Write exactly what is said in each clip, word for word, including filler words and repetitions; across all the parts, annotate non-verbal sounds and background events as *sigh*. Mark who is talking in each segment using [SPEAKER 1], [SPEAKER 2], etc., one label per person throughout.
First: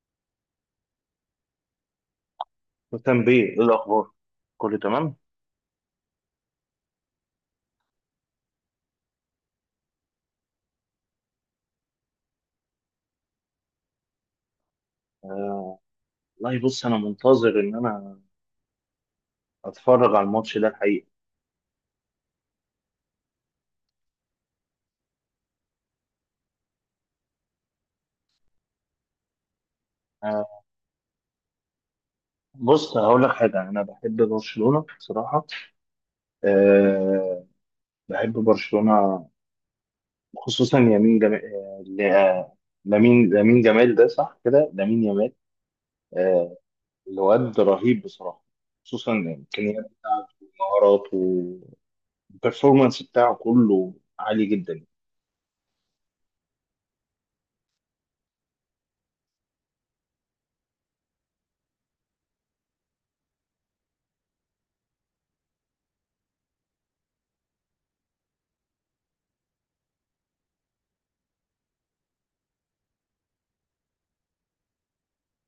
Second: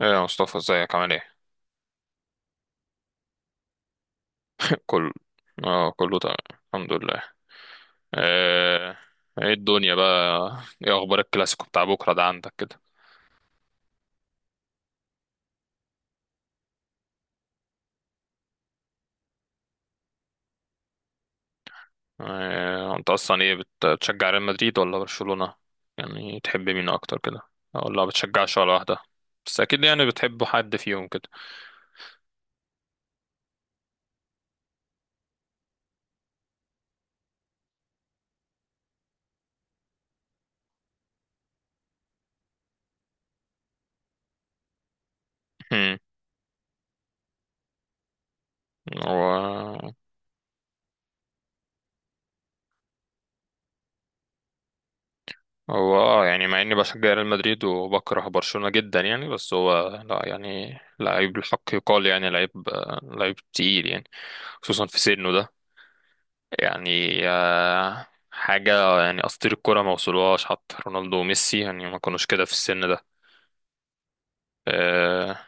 [SPEAKER 1] ايه يا مصطفى ازيك عامل ايه؟
[SPEAKER 2] مهتم بيه ايه الاخبار؟ كله
[SPEAKER 1] *laughs* كل
[SPEAKER 2] تمام.
[SPEAKER 1] اه، كله تمام، الحمد لله. آه، ايه الدنيا بقى؟ ايه اخبار الكلاسيكو بتاع بكره ده عندك كده؟
[SPEAKER 2] آه، والله، بص، انا منتظر ان انا اتفرج على الماتش ده الحقيقه.
[SPEAKER 1] آه، انت اصلا ايه بت- بتشجع ريال مدريد ولا برشلونة؟ يعني تحب مين اكتر كده؟ ولا ما بتشجعش ولا واحدة؟ بس اكيد يعني بتحب
[SPEAKER 2] آه،
[SPEAKER 1] حد فيهم كده.
[SPEAKER 2] بص، هقول لك حاجه، انا بحب برشلونه بصراحه. آه، بحب برشلونه. خصوصا يمين جمال، آه ل- آه، لامين لامين جمال، ده صح كده، لامين يامال.
[SPEAKER 1] هم،
[SPEAKER 2] آه، الواد رهيب بصراحه،
[SPEAKER 1] *laughs*
[SPEAKER 2] خصوصا الامكانيات
[SPEAKER 1] هو
[SPEAKER 2] بتاعته ومهاراته، والبرفورمانس بتاعه كله عالي جدا.
[SPEAKER 1] هو اه، يعني مع اني بشجع ريال مدريد وبكره برشلونة جدا يعني، بس هو لا يعني لعيب الحق يقال، يعني لعيب، آه، لعيب تقيل يعني. خصوصا في سنه ده، يعني آه، حاجة يعني أساطير الكرة ما وصلوهاش، حتى رونالدو وميسي يعني ما كانوش كده في السن ده. آه،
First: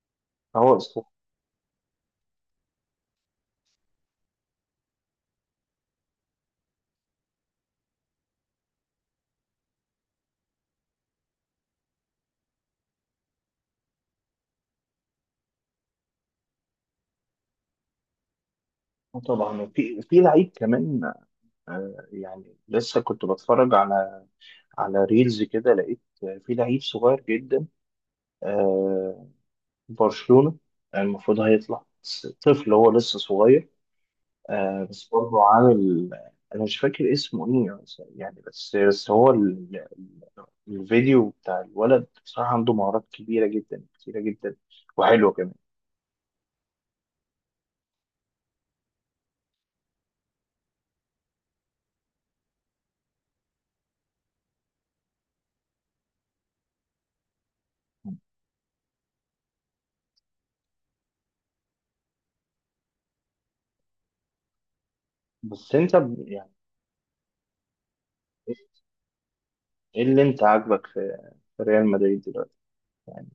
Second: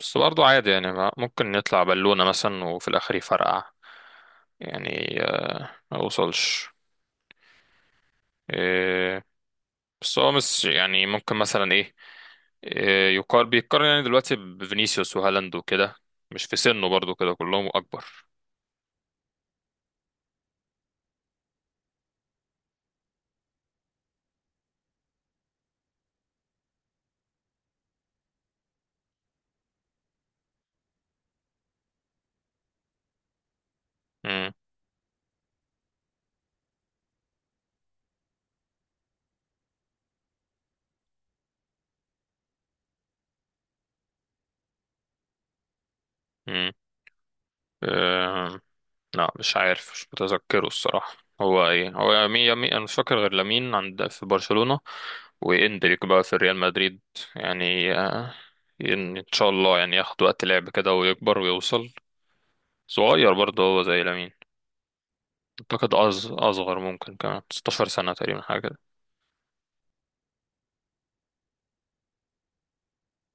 [SPEAKER 1] بس برضو عادي
[SPEAKER 2] هو
[SPEAKER 1] يعني،
[SPEAKER 2] اسطوره.
[SPEAKER 1] ما- ممكن نطلع بالونة مثلا وفي الآخر يفرقع. يعني آه، ما وصلش. آه، بس هو مش يعني ممكن مثلا إيه، آه، يقارن بيتقارن يعني دلوقتي بفينيسيوس وهالاند وكده، مش في سنه، برضو كده كلهم أكبر.
[SPEAKER 2] طبعا. وفي في لعيب كمان، آه، يعني لسه كنت بتفرج على على ريلز كده، لقيت في لعيب صغير جدا، آه، برشلونة، المفروض هيطلع، بس طفل، هو لسه صغير.
[SPEAKER 1] مم.
[SPEAKER 2] آه، بس برضه عامل. انا مش فاكر اسمه ايه يعني. بس بس هو ال- ال- الفيديو بتاع الولد بصراحة، عنده مهارات كبيرة جدا، كتيرة جدا، وحلوة كمان.
[SPEAKER 1] مم. آه، لا مش عارف، مش متذكره الصراحة. هو ايه؟ هو يمين، يمين انا مش فاكر غير لامين عند في برشلونة، واندريك بقى في ريال مدريد. يعني آه، ان إن شاء الله يعني ياخد وقت لعب كده ويكبر ويوصل. صغير برضه هو زي لامين،
[SPEAKER 2] بس
[SPEAKER 1] اعتقد
[SPEAKER 2] انت ب-
[SPEAKER 1] أص-
[SPEAKER 2] يعني،
[SPEAKER 1] اصغر، ممكن كمان ستاشر سنة تقريبا حاجة كده.
[SPEAKER 2] ايه اللي انت عاجبك في في ريال مدريد دلوقتي؟ يعني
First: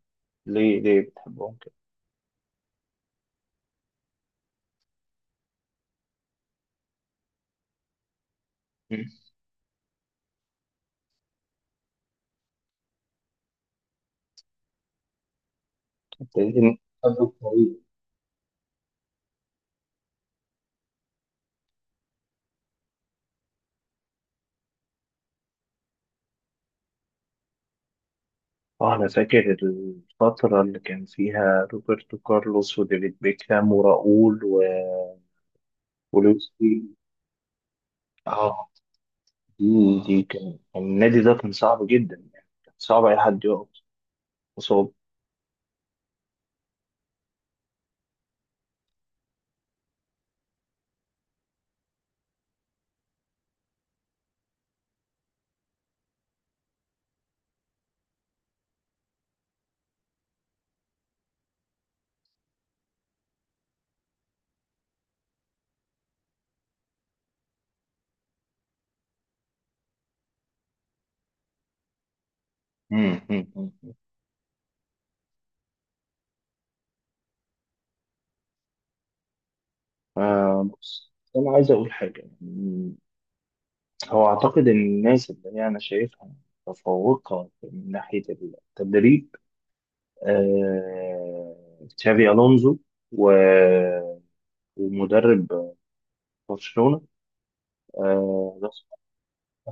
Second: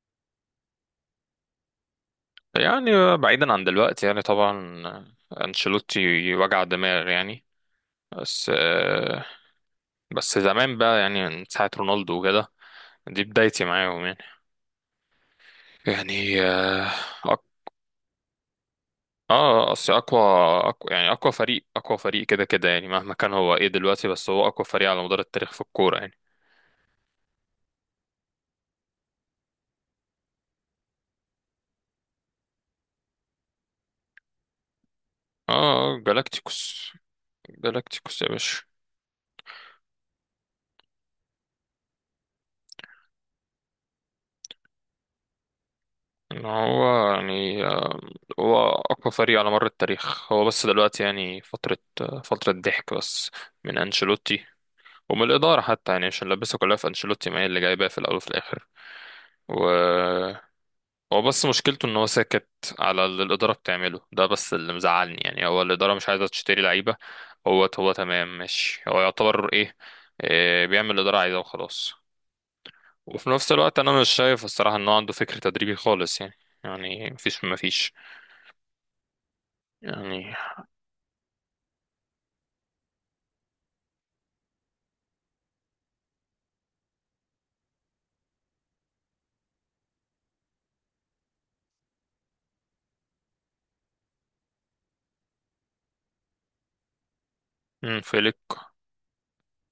[SPEAKER 2] ليه ليه بتحبهم كده؟
[SPEAKER 1] يعني بعيدا عن دلوقتي يعني، طبعا آه، انشيلوتي وجع دماغ يعني، بس آه، بس زمان بقى يعني، من ساعة رونالدو وكده دي بدايتي معاهم يعني. يعني
[SPEAKER 2] ابتديت إن-
[SPEAKER 1] اه أق- آه، اصل اقوى، أقوى يعني اقوى فريق، اقوى فريق كده كده يعني مهما كان هو ايه دلوقتي، بس هو اقوى فريق على مدار التاريخ في الكورة يعني.
[SPEAKER 2] اه، انا فاكر الفترة اللي كان فيها روبرتو كارلوس وديفيد بيكهام وراؤول و...
[SPEAKER 1] اه
[SPEAKER 2] ولويس فيجو.
[SPEAKER 1] جالاكتيكوس. جالاكتيكوس يا باشا.
[SPEAKER 2] اه، دي دي كان كان النادي ده كان صعب جدا، يعني كان صعب اي حد يقف قصاد.
[SPEAKER 1] ان هو يعني هو اقوى فريق على مر التاريخ، هو بس دلوقتي يعني فترة، فترة ضحك بس، من انشيلوتي ومن الإدارة حتى، يعني عشان لبسها كلها في انشيلوتي، ما هي اللي جايباه في الاول وفي الاخر. و هو بس مشكلته ان هو ساكت على اللي الاداره بتعمله ده، بس اللي مزعلني يعني هو الاداره مش عايزه تشتري لعيبه. هو هو تمام ماشي، هو يعتبر ايه، إيه بيعمل اللي الاداره عايزاه وخلاص.
[SPEAKER 2] مم،
[SPEAKER 1] وفي
[SPEAKER 2] مم،
[SPEAKER 1] نفس الوقت
[SPEAKER 2] مم.
[SPEAKER 1] انا مش شايف الصراحه ان هو عنده فكر تدريبي خالص يعني. يعني مفيش مفيش يعني.
[SPEAKER 2] آه، بص، انا عايز اقول حاجة يعني، هو اعتقد ان الناس اللي هي انا شايفها متفوقة من ناحية التدريب، آه، تشافي، الونزو، و... ومدرب برشلونة،
[SPEAKER 1] مم. فيليك.
[SPEAKER 2] آه، بس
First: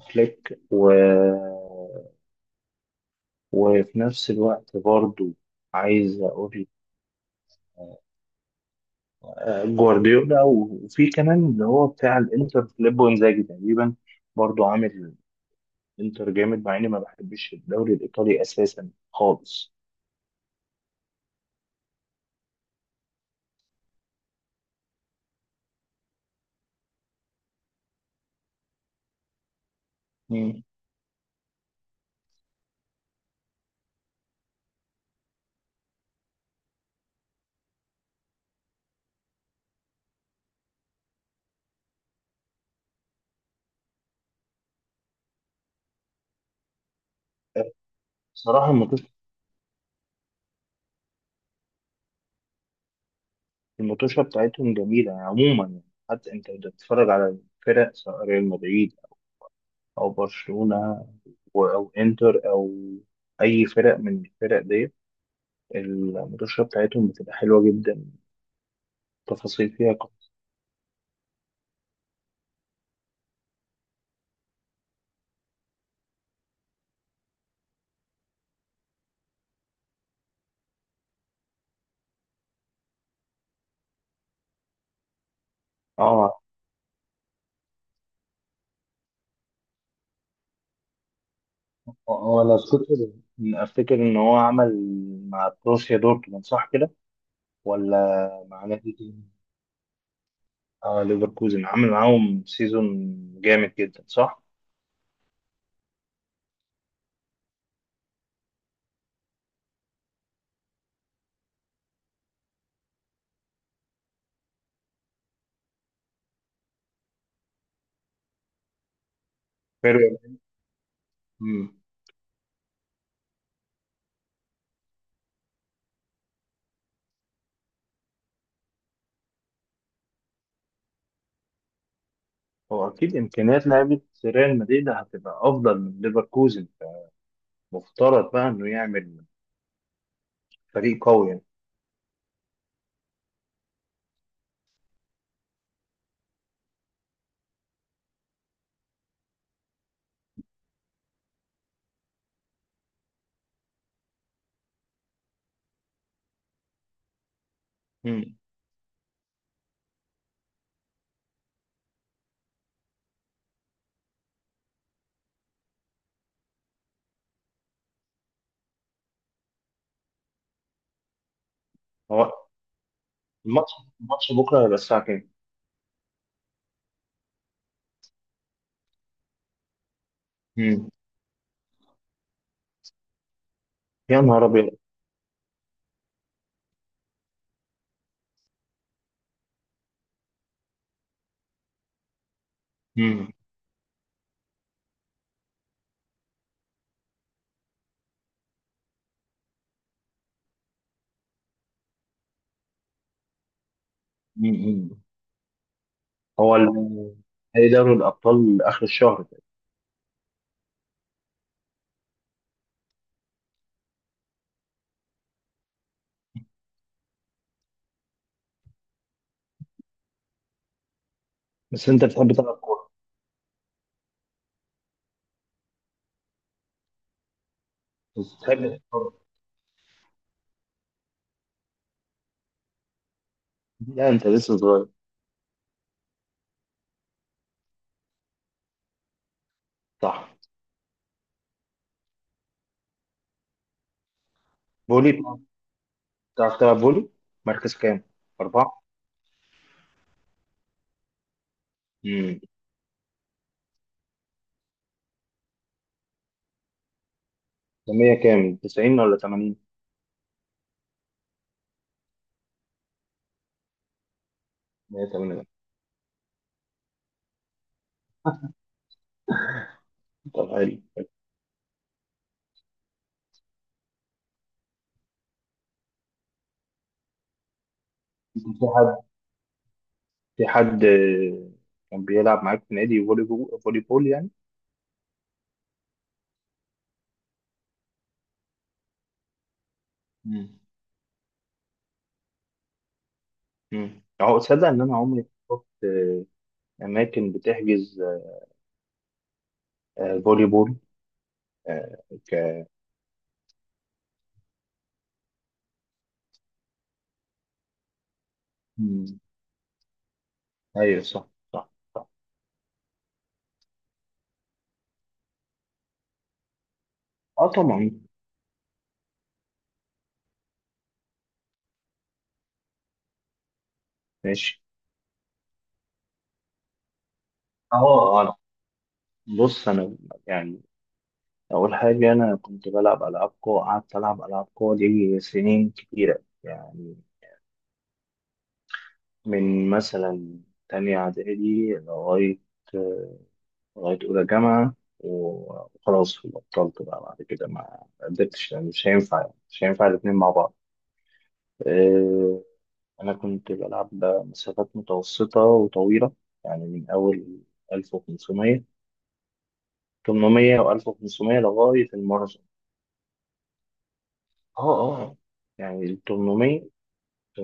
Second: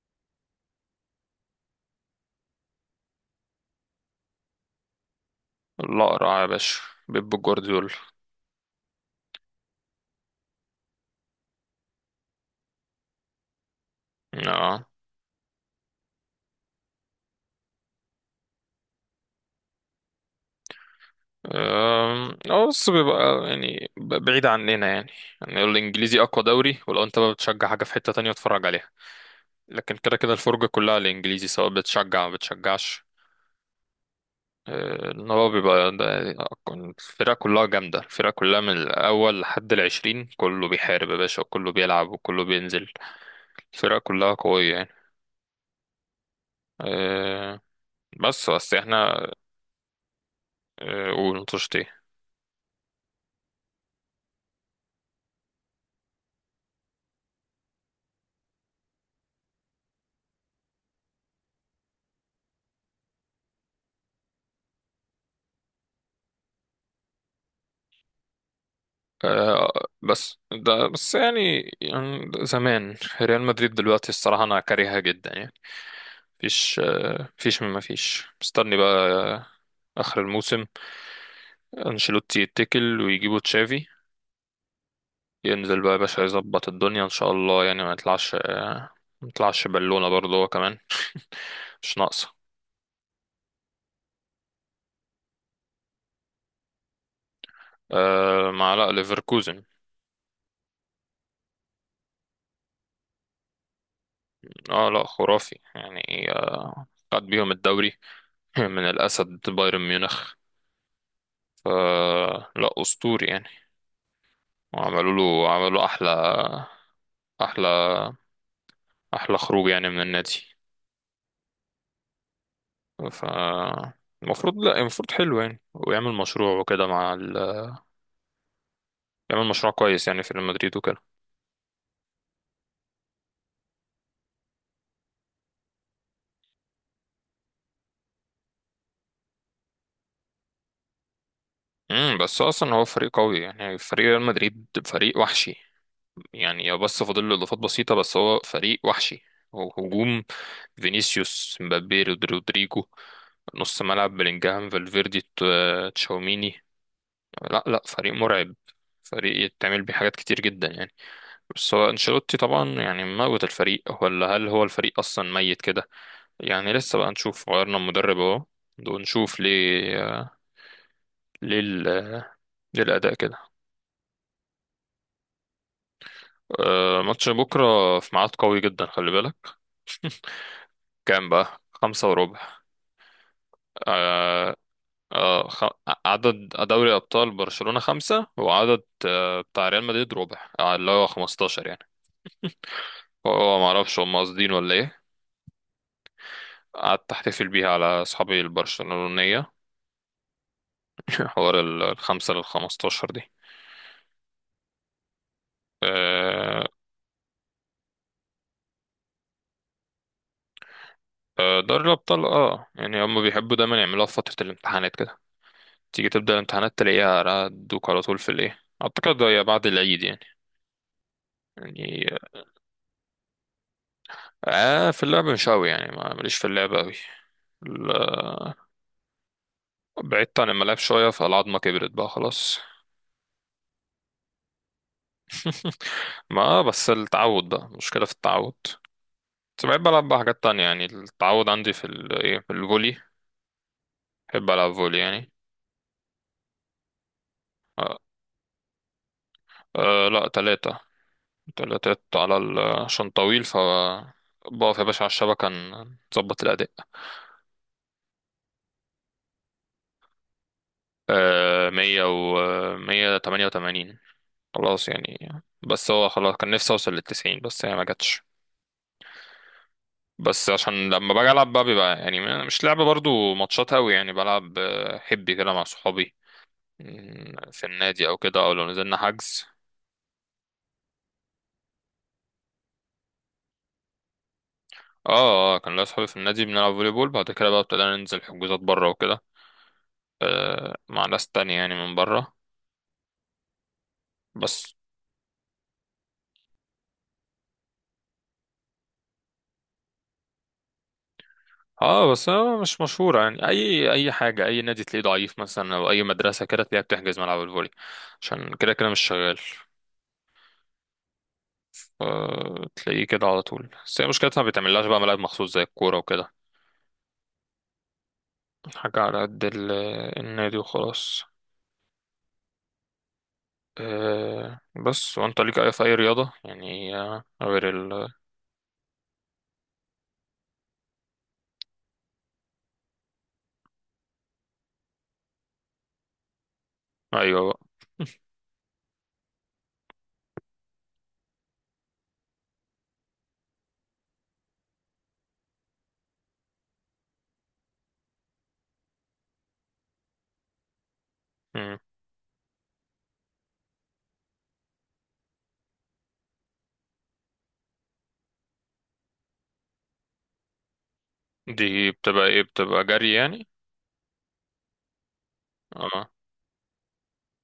[SPEAKER 2] فليك، و... وفي نفس الوقت برضو عايز
[SPEAKER 1] الاقرع يا
[SPEAKER 2] أقول،
[SPEAKER 1] باشا، بيب جوارديولا.
[SPEAKER 2] آه، جوارديولا. وفي كمان اللي هو بتاع الإنتر، فيليبو إنزاجي تقريبا، برضو
[SPEAKER 1] اه.
[SPEAKER 2] عامل إنتر جامد، مع إني ما بحبش الدوري الإيطالي أساسا خالص.
[SPEAKER 1] أم، اه بس بيبقى يعني ب- بعيد عننا يعني. يعني الانجليزي اقوى دوري، ولو انت بقى بتشجع حاجه في حته تانية اتفرج عليها، لكن كده كده
[SPEAKER 2] مم.
[SPEAKER 1] الفرجة كلها على الإنجليزي، سواء بتشجع أو بتشجعش. آه، إن هو بيبقى ده الفرقة كلها جامدة، الفرقة كلها من الأول لحد العشرين كله بيحارب يا باشا، وكله بيلعب، وكله بينزل، الفرقة كلها قوية يعني. آه،
[SPEAKER 2] آه،
[SPEAKER 1] بس
[SPEAKER 2] بصراحة،
[SPEAKER 1] بس
[SPEAKER 2] المطوشة
[SPEAKER 1] احنا آه، قول نطشت ايه.
[SPEAKER 2] المطوشة بتاعتهم جميلة يعني، عموما يعني حتى أنت لو بتتفرج على الفرق، سواء ريال مدريد أو برشلونة أو أو إنتر، أو أي فرق من الفرق ديت، المدوشة بتاعتهم بتبقى حلوة جدا، تفاصيل
[SPEAKER 1] آه،
[SPEAKER 2] فيها كت-
[SPEAKER 1] بس ده بس يعني، يعني زمان ريال مدريد، دلوقتي الصراحة أنا كارهها جدا يعني. مفيش آه، مفيش مما فيش، مستني بقى آه، آخر الموسم، انشيلوتي يتكل ويجيبوا تشافي، ينزل بقى يا باشا
[SPEAKER 2] اه.
[SPEAKER 1] يظبط الدنيا ان شاء الله. يعني ما يطلعش آه، ما يطلعش بالونة برضه هو كمان. *laughs* مش ناقصة.
[SPEAKER 2] هو لو تفتكر، افتكر ان هو عمل مع بروسيا دورتموند، صح كده؟ ولا
[SPEAKER 1] آه،
[SPEAKER 2] مع
[SPEAKER 1] مع لا
[SPEAKER 2] نادي تاني؟
[SPEAKER 1] ليفركوزن.
[SPEAKER 2] اه، ليفركوزن، عمل معاهم سيزون جامد جدا، صح.
[SPEAKER 1] اه لا خرافي يعني، آه، خد بيهم الدوري *laughs* من الأسد بايرن ميونخ. آه لا أسطوري يعني، وعملوا له، عملوا أحلى أحلى أحلى خروج يعني
[SPEAKER 2] حلو.
[SPEAKER 1] من النادي.
[SPEAKER 2] امم.
[SPEAKER 1] ف المفروض لا، المفروض حلو يعني ويعمل مشروع وكده مع ال... يعمل مشروع كويس يعني في ريال مدريد وكده.
[SPEAKER 2] هو اكيد امكانيات لعيبه ريال مدريد هتبقى افضل من ليفركوزن، فمفترض بقى انه يعمل فريق قوي يعني.
[SPEAKER 1] امم، بس اصلا هو فريق قوي يعني، فريق ريال مدريد فريق وحشي يعني، بس فاضل له اضافات بسيطه، بس هو فريق وحشي. هو هجوم فينيسيوس، مبابي، رود- رودريجو، نص ملعب بلينجهام، فالفيردي، ت- تشاوميني. لا لا فريق
[SPEAKER 2] امم
[SPEAKER 1] مرعب، فريق يتعمل بيه حاجات كتير جدا يعني. بس هو انشيلوتي طبعا يعني موت الفريق، ولا هل هو الفريق اصلا ميت كده؟ يعني لسه بقى نشوف، غيرنا المدرب اهو ونشوف ليه، ليه ال-
[SPEAKER 2] هو
[SPEAKER 1] ليه الاداء كده.
[SPEAKER 2] الماتش الماتش بكره هيبقى الساعه كام؟
[SPEAKER 1] آه، ماتش بكرة في ميعاد قوي جدا، خلي بالك. *laughs*
[SPEAKER 2] امم
[SPEAKER 1] كام بقى؟ خمسة وربع.
[SPEAKER 2] يا نهار
[SPEAKER 1] آه.
[SPEAKER 2] ابيض.
[SPEAKER 1] آه، خ... عدد دوري أبطال برشلونة خمسة، وعدد آه، بتاع ريال مدريد ربع آه، اللي هو خمستاشر يعني.
[SPEAKER 2] امم
[SPEAKER 1] هو ما أعرفش هم قاصدين ولا إيه. قعدت أحتفل بيها على أصحابي البرشلونية. *laughs* حوار ال- الخمسة للخمستاشر دي.
[SPEAKER 2] امم هو
[SPEAKER 1] آه.
[SPEAKER 2] ال- نهائي دوري الأبطال آخر الشهر ده.
[SPEAKER 1] آه، دوري الأبطال اه، يعني هم بيحبوا دايما يعملوها في فترة الامتحانات كده، تيجي تبدأ الامتحانات تلاقيها دوك على طول في الإيه. أعتقد هي بعد العيد يعني.
[SPEAKER 2] بس
[SPEAKER 1] يعني
[SPEAKER 2] أنت بتحب تلعب كورة؟
[SPEAKER 1] آه في اللعب مش أوي يعني، ما- ماليش في اللعب أوي،
[SPEAKER 2] بس
[SPEAKER 1] ال-
[SPEAKER 2] بتحب تتفرج؟
[SPEAKER 1] بعدت عن الملاعب شوية، فالعظمة كبرت بقى خلاص.
[SPEAKER 2] لا، أنت لسه صغير.
[SPEAKER 1] *laughs* ما بس التعود بقى، مشكلة في التعود، بس بحب ألعب بقى
[SPEAKER 2] صح.
[SPEAKER 1] حاجات تانية يعني. التعود عندي في ال إيه، في الفولي، بحب ألعب فولي
[SPEAKER 2] فولي.
[SPEAKER 1] يعني.
[SPEAKER 2] بتعرف بتعرف تلعب فولي؟ مركز
[SPEAKER 1] آه.
[SPEAKER 2] كام؟ أربعة؟
[SPEAKER 1] آه لا، تلاتة، تلاتات على
[SPEAKER 2] امم
[SPEAKER 1] ال عشان طويل ف، بقف يا باشا على الشبكة ن- نظبط الأداء.
[SPEAKER 2] مية كام؟ تسعين ولا تمانين؟
[SPEAKER 1] آه، مية و مية تمانية وتمانين، خلاص يعني.
[SPEAKER 2] مية وتمانين.
[SPEAKER 1] بس هو خلاص كان نفسي اوصل للتسعين بس هي ما جاتش.
[SPEAKER 2] طب،
[SPEAKER 1] بس
[SPEAKER 2] حلو
[SPEAKER 1] عشان
[SPEAKER 2] حلو.
[SPEAKER 1] لما باجي العب بقى بيبقى يعني مش لعب برضو ماتشات قوي يعني، بلعب آه، حبي كده مع صحابي. مم، في النادي او كده، او
[SPEAKER 2] في
[SPEAKER 1] لو
[SPEAKER 2] حد
[SPEAKER 1] نزلنا حجز.
[SPEAKER 2] في حد آه، كان بيلعب معاك في نادي فولي بو- فولي بول يعني؟
[SPEAKER 1] اه اه، كان ليا صحابي في النادي بنلعب فولي بول، بعد كده بقى ابتدينا ننزل حجوزات بره وكده،
[SPEAKER 2] امم
[SPEAKER 1] آه، مع ناس تانية يعني من بره.
[SPEAKER 2] امم أهو. تصدق
[SPEAKER 1] بس
[SPEAKER 2] إن أنا عمري ما شفت آه، أماكن بتحجز آه، فولي بول آه،
[SPEAKER 1] اه، بس
[SPEAKER 2] ك
[SPEAKER 1] هو مش مشهورة يعني، اي اي حاجة، اي نادي تلاقيه ضعيف مثلا، او اي مدرسة كده تلاقيها بتحجز ملعب الفولي، عشان كده كده مش
[SPEAKER 2] مم.
[SPEAKER 1] شغال.
[SPEAKER 2] أيوه، صح، صح.
[SPEAKER 1] آه، تلاقيه كده على طول، بس هي مشكلتها ما بيتعملهاش بقى ملاعب مخصوص زي الكورة وكده،
[SPEAKER 2] اه طبعا.
[SPEAKER 1] حاجة على قد ال- النادي وخلاص. أه،
[SPEAKER 2] ماشي.
[SPEAKER 1] بس وانت ليك أي في أي رياضة يعني آه، غير ال.
[SPEAKER 2] اه، انا بص انا يعني اول حاجه انا كنت بلعب العاب قوى، قعدت العب العاب قوى دي سنين كتيره يعني،
[SPEAKER 1] أيوة بقى.
[SPEAKER 2] من مثلا تانية اعدادي لغايه لغايه اولى جامعه، وخلاص بطلت بقى بعد كده، ما قدرتش، لأن مش هينفع يعني، مش هينفع الاتنين مع بعض.
[SPEAKER 1] مم.
[SPEAKER 2] آه، انا كنت بلعب مسافات متوسطه وطويله يعني، من اول ألف وخمسمية، تمنمية و ألف وخمسمية لغاية
[SPEAKER 1] دي بتبقى ايه؟
[SPEAKER 2] الماراثون.
[SPEAKER 1] بتبقى جري يعني.
[SPEAKER 2] اه. اه. يعني ال
[SPEAKER 1] اه
[SPEAKER 2] تمنمية،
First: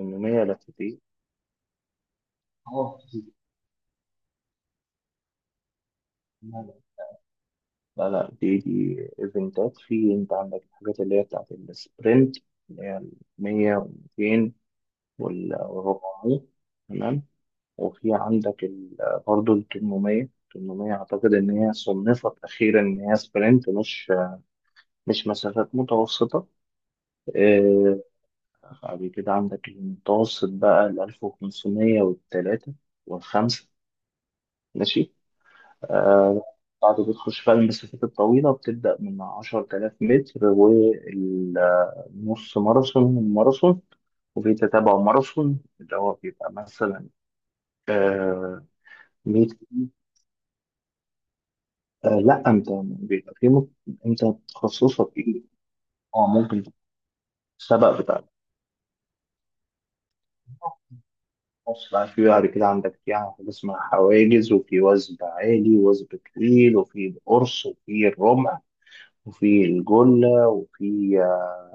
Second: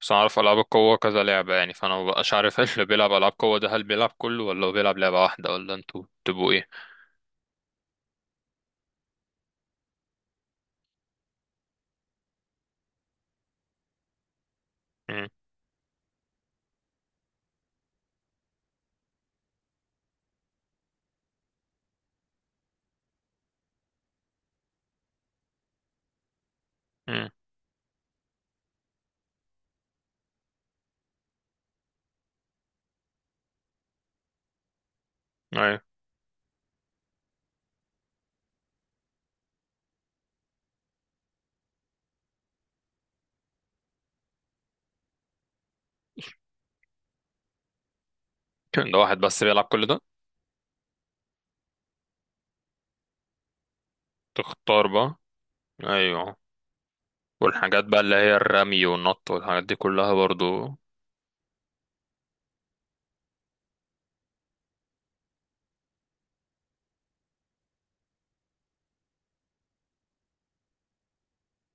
[SPEAKER 1] بس أنا أعرف ألعاب
[SPEAKER 2] لفت
[SPEAKER 1] القوة
[SPEAKER 2] ايه؟
[SPEAKER 1] كذا لعبة يعني، فأنا مبقاش عارف *laughs* اللي
[SPEAKER 2] اه،
[SPEAKER 1] بيلعب ألعاب قوة ده هل بيلعب كله ولا هو بيلعب لعبة واحدة، ولا انتوا
[SPEAKER 2] لا،
[SPEAKER 1] بتبقوا ايه؟
[SPEAKER 2] لا. لا، لا، دي دي ايفنتات. في انت عندك الحاجات اللي هي بتاعت السبرنت، اللي هي ال مية و ميتين
[SPEAKER 1] مم.
[SPEAKER 2] وال أربعمية، تمام. وفي عندك ال- برضه ال تمنمية، تمنمية اعتقد ان هي صنفت اخيرا ان هي سبرنت، مش مش مسافات متوسطه.
[SPEAKER 1] مم.
[SPEAKER 2] آه، بعد كده عندك المتوسط بقى، ال ألف وخمسمية والثلاثه والخمسه، ماشي.
[SPEAKER 1] أيوة.
[SPEAKER 2] آه، بعد بتخش بقى المسافات الطويلة، بتبدأ من عشرتلاف متر، والنص ماراثون والماراثون، وفي تتابع ماراثون اللي هو بيبقى مثلا آه
[SPEAKER 1] *laughs* ده واحد بس
[SPEAKER 2] مية.
[SPEAKER 1] بيلعب كل ده؟
[SPEAKER 2] آه لا، انت بيبقى في مت... انت
[SPEAKER 1] تختار
[SPEAKER 2] تخصصك
[SPEAKER 1] بقى.
[SPEAKER 2] ايه؟ اه
[SPEAKER 1] أيوة.
[SPEAKER 2] ممكن.
[SPEAKER 1] والحاجات
[SPEAKER 2] السبق
[SPEAKER 1] بقى اللي
[SPEAKER 2] بتاع
[SPEAKER 1] هي الرمي والنط والحاجات دي كلها برضو.
[SPEAKER 2] النص بقى، في بعد كده عندك يعني، في حاجة اسمها حواجز، وفي وثب عالي، وثب طويل، وفي القرص، وفي الرمح، وفي الجلة، وفي آه،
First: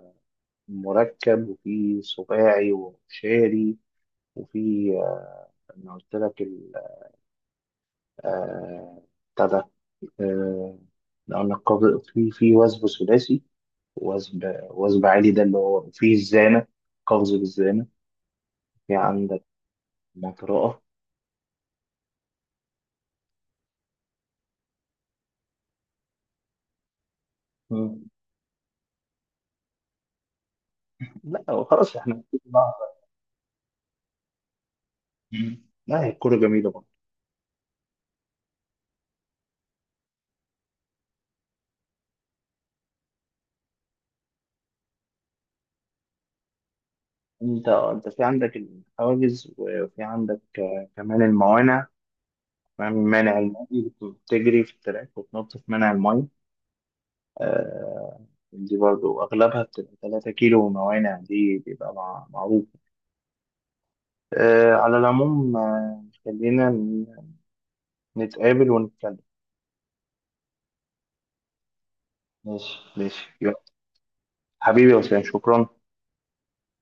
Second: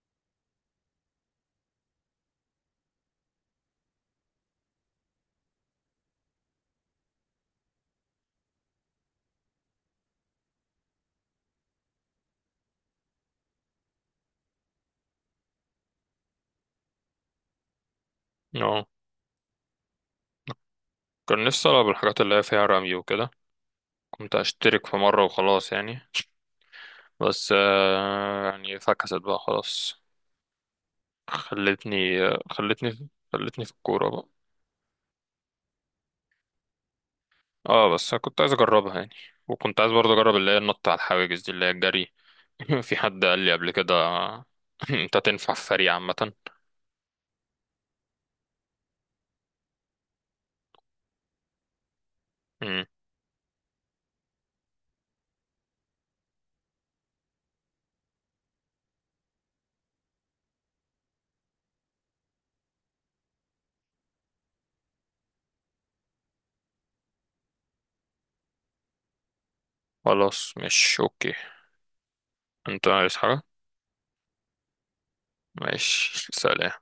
[SPEAKER 2] مركب، وفي سباعي، وشاري، وفي آه، انا قلت لك ال- آه، بتاع ده، آه، قلنا القبض، في في وثب ثلاثي، وثب وثب عالي ده اللي هو، وفي الزانة، قفز بالزانة.
[SPEAKER 1] اه
[SPEAKER 2] في عندك مطرقة.
[SPEAKER 1] كان نفسي ألعب الحاجات اللي هي فيها رمي وكده، كنت أشترك في مرة وخلاص يعني، بس
[SPEAKER 2] مم.
[SPEAKER 1] آه، يعني فكست بقى خلاص.
[SPEAKER 2] لا، خلاص
[SPEAKER 1] خلتني
[SPEAKER 2] احنا بقى-
[SPEAKER 1] خلتني خلتني في الكورة بقى.
[SPEAKER 2] مم. لا، هي الكورة جميلة برضه.
[SPEAKER 1] اه بس أنا كنت عايز أجربها يعني، وكنت عايز برضه أجرب اللي هي النط على الحواجز دي، اللي هي الجري. *laughs* في حد قال لي قبل كده *laughs* أنت تنفع في فريق عامة.
[SPEAKER 2] انت انت في عندك الحواجز، وفي عندك آه، كمان الموانع،
[SPEAKER 1] مم.
[SPEAKER 2] كمان مانع الماء، بتجري في التراك وتنط في مانع الماء. آه، دي برضو أغلبها بتبقى تلاتة كيلو موانع، دي بيبقى مع- معروف. آه، على العموم، آه، خلينا ن- نتقابل ونتكلم.
[SPEAKER 1] خلاص مش أوكي.
[SPEAKER 2] ماشي،
[SPEAKER 1] أنت عايز
[SPEAKER 2] ماشي،
[SPEAKER 1] حاجة؟
[SPEAKER 2] يلا. حبيبي يا وسام، شكرا.
[SPEAKER 1] ماشي سلام.